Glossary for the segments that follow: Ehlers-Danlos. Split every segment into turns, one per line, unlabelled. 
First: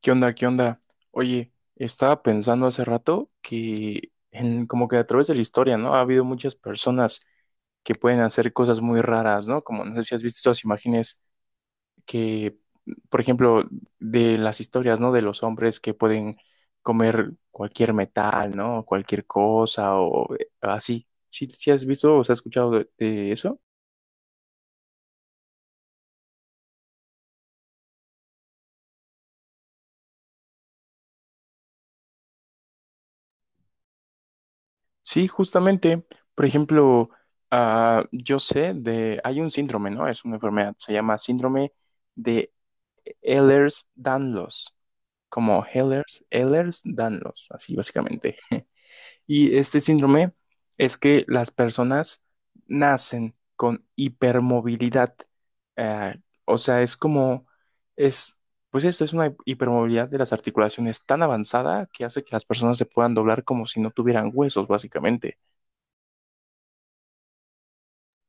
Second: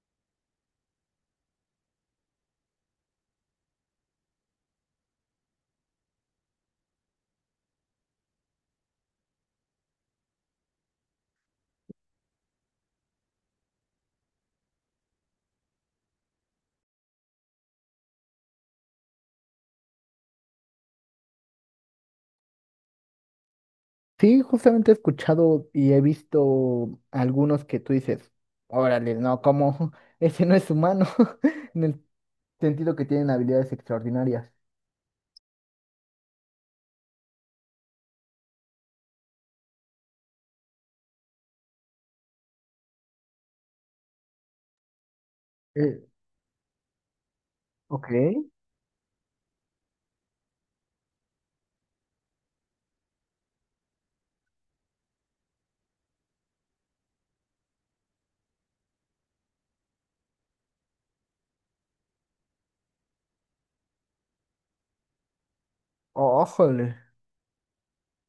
¿Qué onda? ¿Qué onda? Oye, estaba pensando hace rato que en, como que a través de la historia, ¿no? Ha habido muchas personas que pueden hacer cosas muy raras, ¿no? Como no sé si has visto estas imágenes que, por ejemplo, de las historias, ¿no? De los hombres que pueden comer cualquier metal, ¿no? Cualquier cosa o así. ¿Sí, sí has visto o has escuchado de eso?
Sí, justamente he escuchado y he visto algunos que tú dices, órale, no, como ese no es humano, en el sentido que tienen habilidades extraordinarias.
Sí, justamente, por ejemplo, yo sé de, hay un síndrome, ¿no? Es una enfermedad, se llama síndrome de Ehlers-Danlos, como
Eh,
Ehlers, Ehlers-Danlos, así
ok.
básicamente. Y este síndrome es que las personas nacen con hipermovilidad, eh, o sea, es como, es, pues esto es una hipermovilidad de las articulaciones tan avanzada que hace que las personas se puedan doblar como si no tuvieran huesos, básicamente.
Ójole.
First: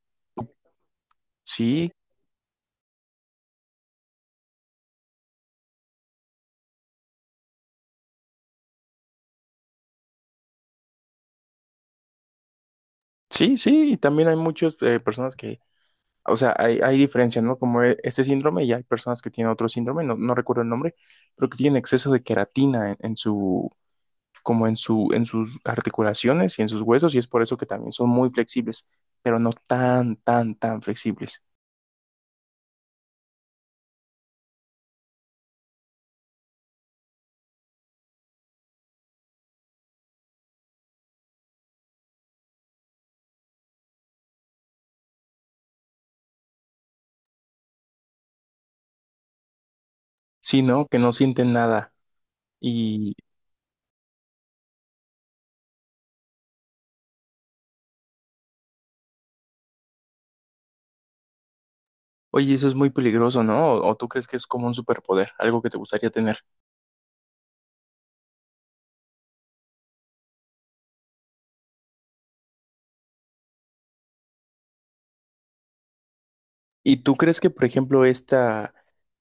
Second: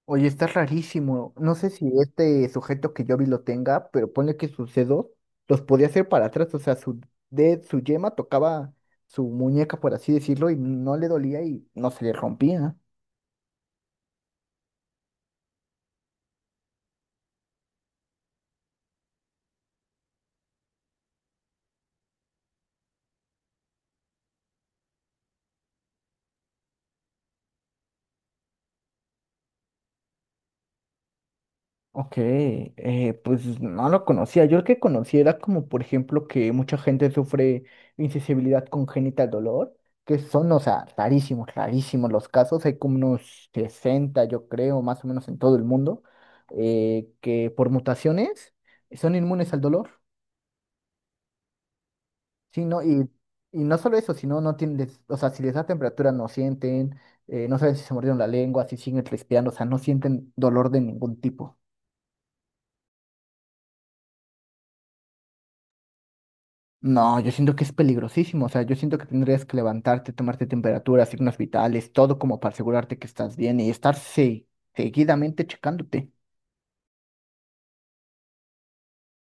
Oye, está rarísimo. No sé si
Sí,
este sujeto que yo vi lo tenga, pero ponle que sus dedos los podía hacer para atrás, o sea, su de su yema tocaba su muñeca, por así decirlo, y no le dolía y no se le rompía.
sí, sí, y también hay muchas personas que, o sea, hay diferencias, ¿no? Como e- este síndrome y hay personas que tienen otro síndrome, no, no recuerdo el nombre, pero que tienen exceso de queratina en su, como en su, en sus articulaciones y en sus huesos y es por eso que también son muy flexibles, pero no tan, tan, tan flexibles,
Ok, pues no lo conocía. Yo el que conocía era como, por ejemplo, que mucha gente sufre insensibilidad congénita al dolor, que son, o sea, rarísimos, rarísimos los casos. Hay como unos 60, yo creo, más o menos en todo el mundo, que por mutaciones son inmunes al dolor.
sino que no sienten nada
Sí, ¿no?
y,
Y no solo eso, sino no tienen, o sea, si les da temperatura no sienten, no saben si se mordieron la lengua, si siguen respirando, o sea, no sienten dolor de ningún tipo.
oye, eso es muy peligroso, ¿no? O tú crees que es como un superpoder, algo que te gustaría tener?
No, yo siento que es peligrosísimo, o sea, yo siento que tendrías que levantarte, tomarte temperatura, signos vitales, todo como para asegurarte que estás bien y estar seguidamente checándote.
¿Y tú crees que, por ejemplo, esta,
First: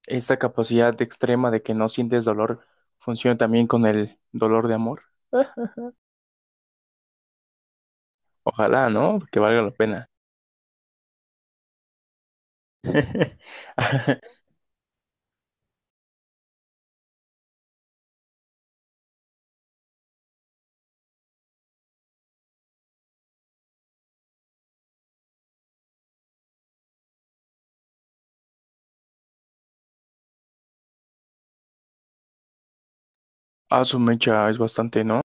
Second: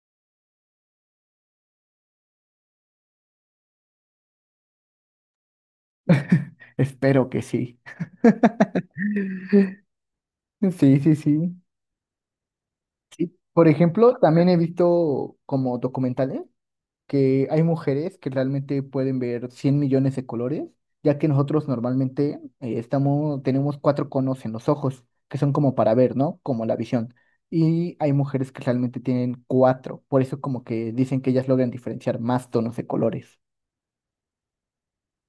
esta capacidad extrema de que no sientes dolor funciona también con el dolor de amor?
Espero que sí.
Ojalá, ¿no? Que valga la pena.
Sí, sí, sí. Sí. Por ejemplo, también he visto como documentales, que hay mujeres que realmente pueden ver 100 millones de colores, ya que nosotros normalmente estamos, tenemos cuatro conos en los ojos, que son como para ver, ¿no? Como la visión. Y hay mujeres que realmente tienen cuatro, por eso como que dicen que ellas logran diferenciar más tonos de colores.
Ah, su mecha es bastante, ¿no?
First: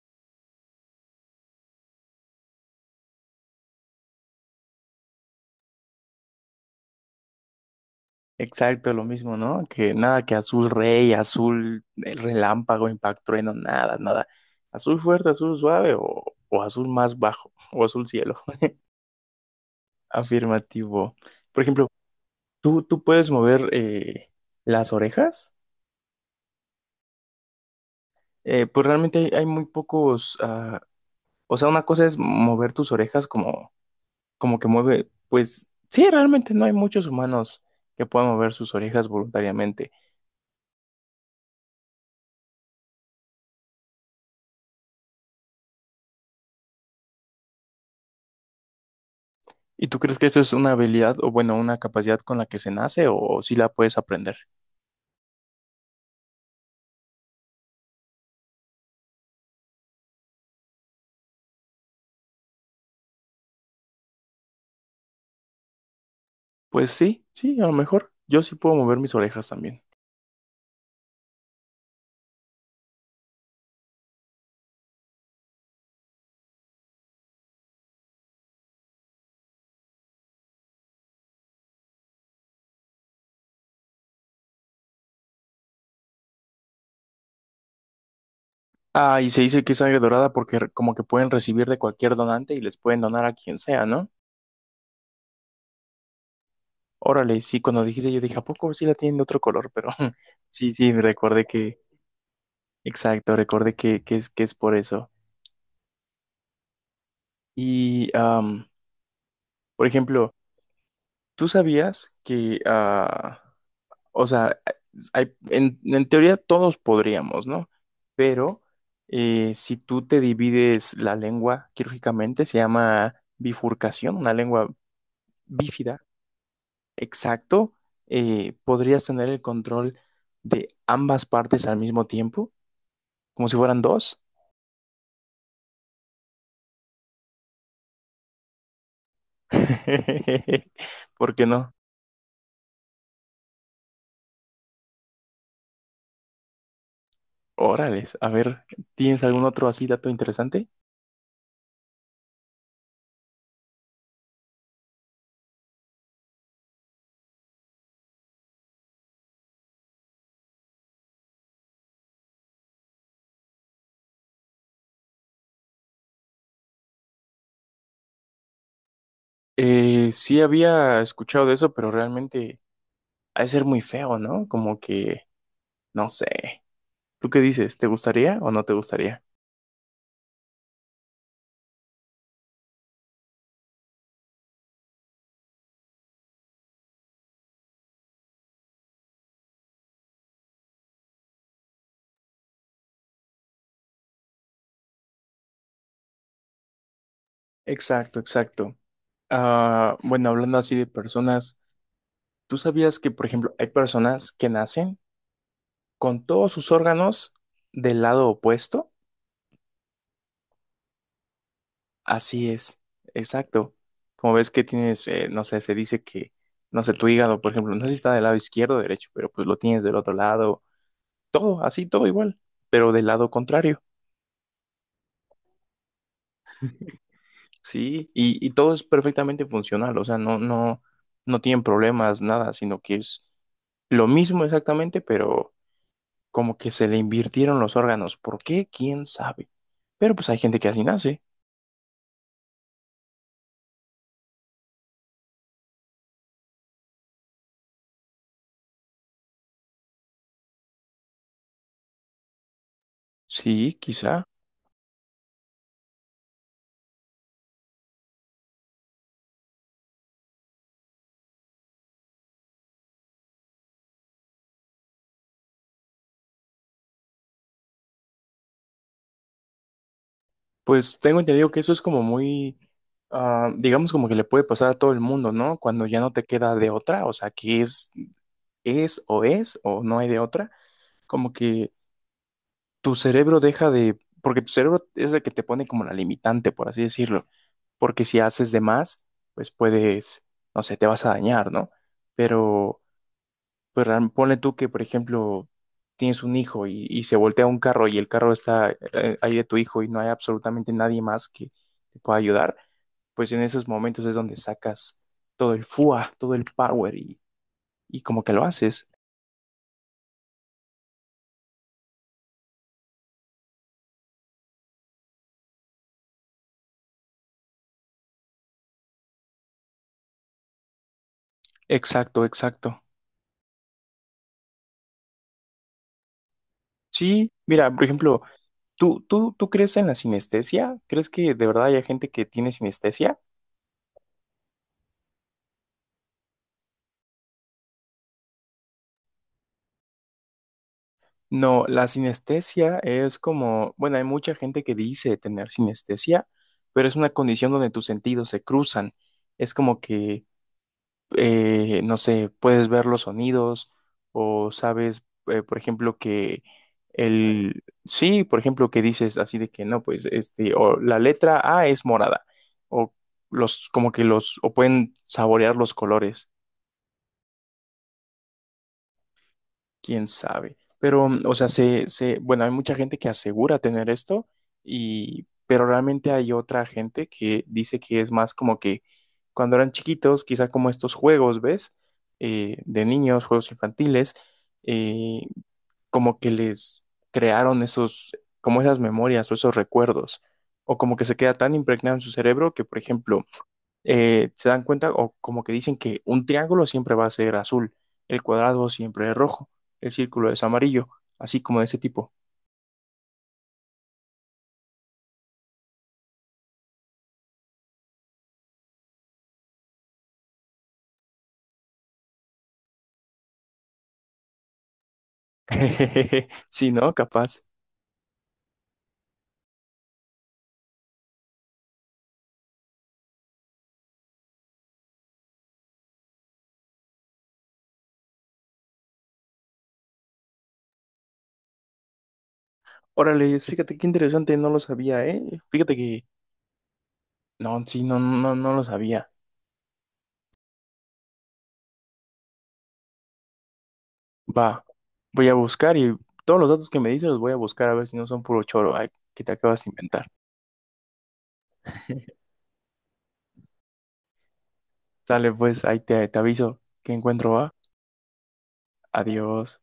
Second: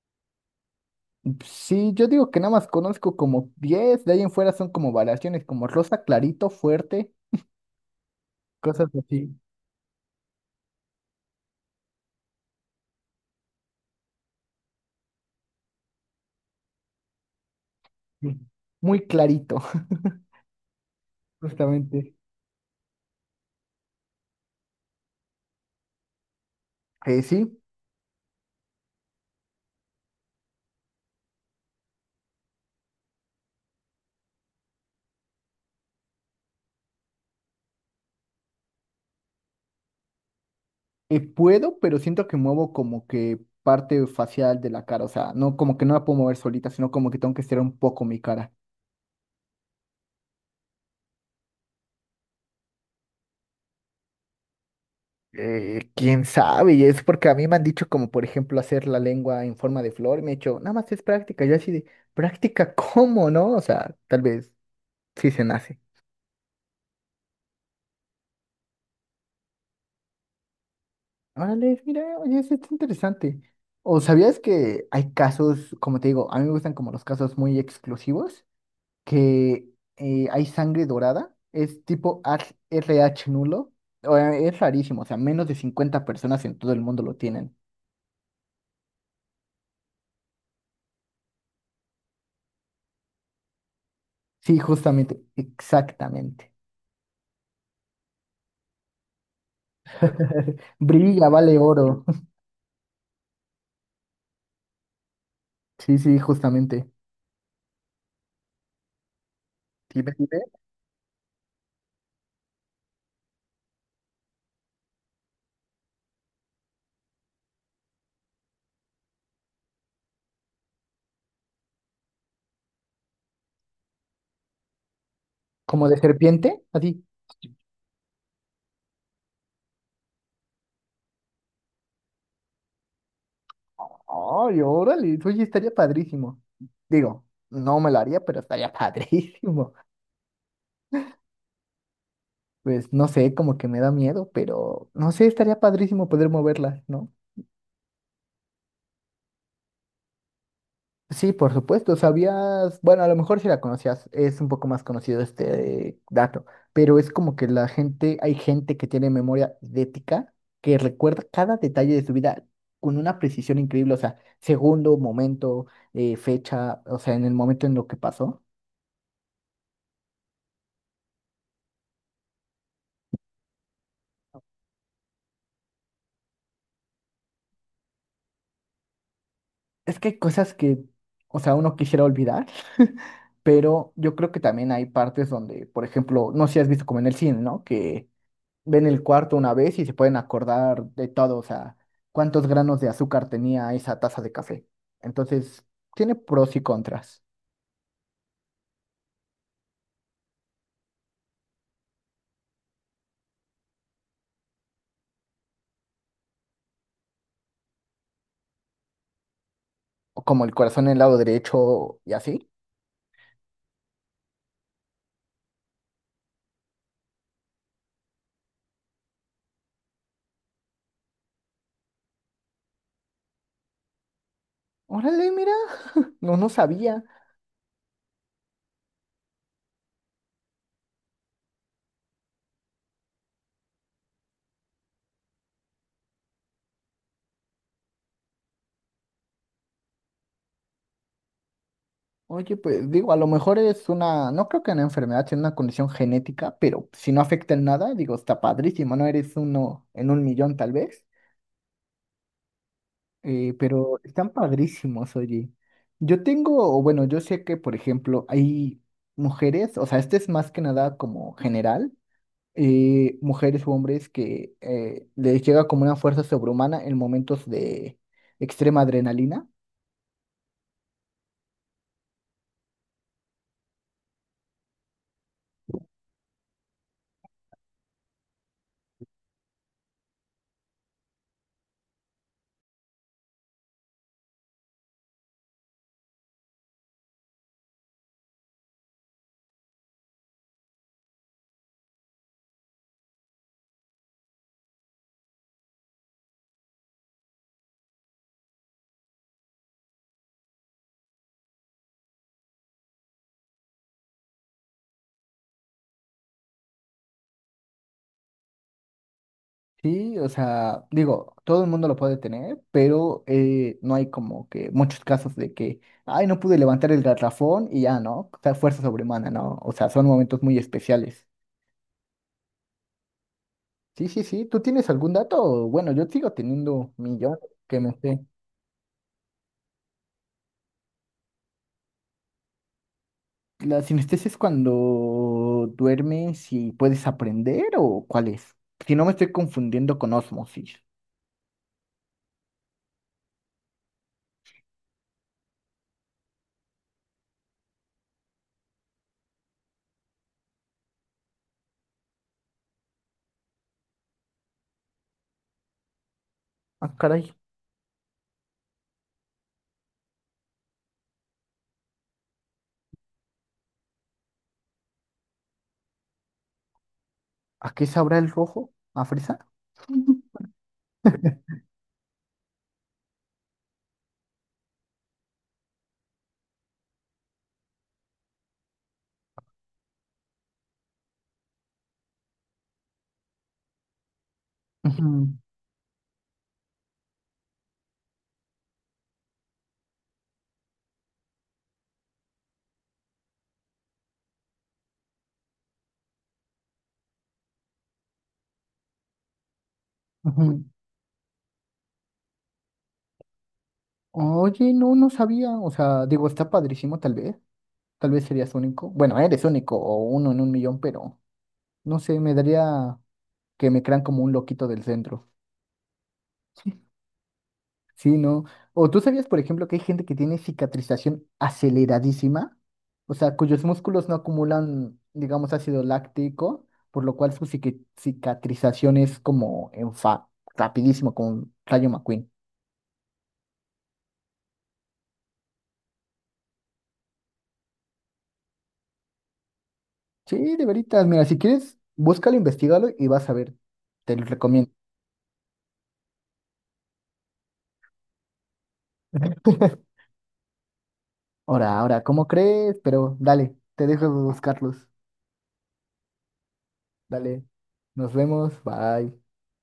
Sí, yo digo que nada más conozco como diez, de ahí en fuera son como variaciones, como rosa, clarito, fuerte,
Exacto,
cosas
lo
así.
mismo, ¿no? Que nada, que azul rey, azul el relámpago, impacto, trueno, nada, nada. Azul fuerte, azul suave o azul más bajo o azul cielo.
Sí. Muy clarito,
Afirmativo. Por ejemplo,
justamente.
¿tú, tú puedes mover las orejas?
Sí.
Pues realmente hay, hay muy pocos, ah, o sea, una cosa es mover tus orejas como, como que mueve, pues sí, realmente no hay muchos humanos que puedan mover sus orejas voluntariamente.
Puedo, pero siento que muevo como que parte facial de la cara, o sea, no como que no la puedo mover solita, sino como que tengo que estirar un poco mi cara.
¿Y tú crees que eso es una habilidad o bueno, una capacidad con la que se nace o, si sí la puedes aprender?
Quién sabe, y es porque a mí me han dicho como por ejemplo hacer la lengua en forma de flor y me he dicho, nada más es práctica, yo así de, práctica, ¿cómo no? O sea, tal vez sí se nace.
Pues sí, sí, a lo mejor yo sí puedo mover mis orejas también.
Órale, mira, oye, eso está interesante. ¿O sabías que hay casos, como te digo, a mí me gustan como los casos muy exclusivos? Que hay sangre dorada, es tipo RH nulo, o, es rarísimo, o sea, menos de 50 personas en todo el mundo lo tienen.
Ah, y se dice que es sangre dorada porque re- como que pueden recibir de cualquier donante y les pueden donar a quien sea, ¿no?
Sí, justamente, exactamente.
Órale, sí, cuando dijiste yo dije, ¿a poco sí la tienen de otro color? Pero sí, sí, me
Brilla,
recordé
vale
que
oro.
exacto, recordé que es por eso.
Sí, sí, justamente.
Y, por
Sí, ve, sí,
ejemplo,
ve.
¿tú sabías que, ah, o sea, hay- en teoría todos podríamos, ¿no? Pero si tú te divides la lengua quirúrgicamente, se llama bifurcación, una lengua
Como de
bífida,
serpiente, así.
exacto, podrías tener el control de ambas partes al mismo tiempo, como si fueran dos.
Ay, órale, oye, estaría padrísimo. Digo, no me lo haría, pero estaría padrísimo.
¿Por qué no?
Pues no sé, como que me da miedo, pero no sé, estaría padrísimo poder moverla, ¿no?
Órales, a ver, ¿tienes algún otro así dato interesante?
Sí, por supuesto, sabías, bueno, a lo mejor si la conocías, es un poco más conocido este dato, pero es como que la gente, hay gente que tiene memoria idética, que recuerda cada detalle de su vida con una precisión increíble, o sea, segundo, momento, fecha, o sea, en el momento en lo que pasó.
Sí había escuchado de eso, pero realmente ha de ser muy feo, ¿no? Como que, no sé. ¿Tú qué dices? ¿Te gustaría o no te gustaría?
Es que hay cosas que, o sea, uno quisiera olvidar, pero yo creo que también hay partes donde, por ejemplo, no sé si has visto como en el cine, ¿no? Que ven el cuarto una vez y se pueden acordar de todo, o sea, cuántos granos de azúcar tenía esa taza de café. Entonces, tiene pros y contras,
Exacto, exacto. Ah, bueno, hablando así de personas, ¿tú sabías que, por ejemplo, hay personas que nacen con todos sus órganos del lado opuesto?
o como el corazón en el lado derecho y
Así
así.
es, exacto. Como ves que tienes, no sé, se dice que, no sé, tu hígado, por ejemplo, no sé si está del lado izquierdo o derecho, pero pues lo tienes del otro lado, todo, así, todo igual, pero del lado contrario,
Órale, mira, no, no sabía.
¿sí? Y todo es perfectamente funcional, o sea, no, no, no tienen problemas, nada, sino que es lo mismo exactamente, pero como que se le invirtieron los órganos. ¿Por qué? ¿Quién sabe? Pero pues hay gente que así nace.
Oye, pues digo, a lo mejor es una, no creo que una enfermedad, sino una condición genética, pero si no afecta en nada, digo, está padrísimo, ¿no? Eres uno en 1 millón tal vez.
Sí,
Pero
quizá.
están padrísimos, oye. Yo tengo, o bueno, yo sé que, por ejemplo, hay mujeres, o sea, este es más que nada como general, mujeres u hombres que les llega como una fuerza sobrehumana en momentos de extrema adrenalina.
Pues tengo entendido que eso es como muy, ah, digamos como que le puede pasar a todo el mundo, ¿no? Cuando ya no te queda de otra, o sea, que es o no hay de otra, como que tu cerebro deja de, porque tu cerebro es el que te pone como la limitante, por así decirlo, porque si haces de más, pues puedes, no sé, te vas a dañar, ¿no? Pero, pues real- ponle tú que, por ejemplo, tienes un hijo y se voltea un carro y el carro está ahí de tu hijo y no hay absolutamente nadie más que te pueda ayudar pues en esos momentos es donde sacas todo el FUA, todo el power y como que lo haces.
Sí, o sea, digo, todo el mundo lo puede tener, pero no hay como que muchos casos de que, ay, no pude levantar el garrafón y ya, ¿no? O sea, fuerza sobrehumana, ¿no? O sea, son momentos muy especiales.
Exacto, exacto.
Sí, sí, sí. ¿Tú tienes algún dato? Bueno, yo sigo teniendo
Sí,
millones
mira,
que
por
me
ejemplo,
sé.
¿tú crees en la sinestesia? ¿Crees que de verdad hay gente que tiene sinestesia?
¿La sinestesia es cuando duermes y puedes aprender o cuál es? Si no me estoy confundiendo con osmosis.
No, la sinestesia es como, bueno, hay mucha gente que dice tener sinestesia, pero es una condición donde tus sentidos se cruzan. Es como que no sé, puedes ver los sonidos o sabes, por ejemplo, que
Ah, caray.
el, sí, por ejemplo, que dices así de que no, pues este, o la letra A es morada, o los, como que los, o pueden saborear los colores.
¿A qué sabrá el rojo? ¿A fresa?
Quién
Ujú,
sabe. Pero, mm, o sea, se, bueno, hay mucha gente que asegura tener esto, y, pero realmente hay otra gente que dice que es más como que cuando eran chiquitos, quizá como estos juegos, ¿ves? De niños, juegos infantiles, eh,
ujú,
como que les crearon esos, como esas memorias o esos recuerdos, o como que se queda tan impregnado en su cerebro que, por ejemplo, se dan cuenta o como que dicen que un triángulo siempre va a ser azul, el cuadrado siempre es rojo, el círculo es
ujú.
amarillo, así como de ese tipo.
Oye, no, no sabía. O sea, digo, está padrísimo tal vez. Tal vez serías único. Bueno, eres único o uno en 1 millón, pero no sé, me daría que me crean como un loquito del centro.
Sí, ¿no? Capaz.
Sí, ¿no? O tú sabías, por ejemplo, que hay gente que tiene cicatrización aceleradísima, o sea, cuyos músculos no acumulan, digamos, ácido láctico, por lo cual su cicatrización es como en rapidísimo, como un Rayo McQueen.
Órale, fíjate qué interesante, no lo sabía, ¿eh? Fíjate que, no, sí, no, no, no lo sabía.
Sí, de veritas, mira, si quieres, búscalo, investigalo y vas a ver. Te lo
Va,
recomiendo.
voy a buscar y todos los datos que me dices los voy a buscar a ver si no son puro choro, ay, que te acabas de inventar.
Ahora, ahora, ¿cómo crees? Pero dale, te dejo buscarlos.
Sale, pues, ahí te, te aviso que encuentro,
Dale,
va.
nos vemos, bye.
Adiós.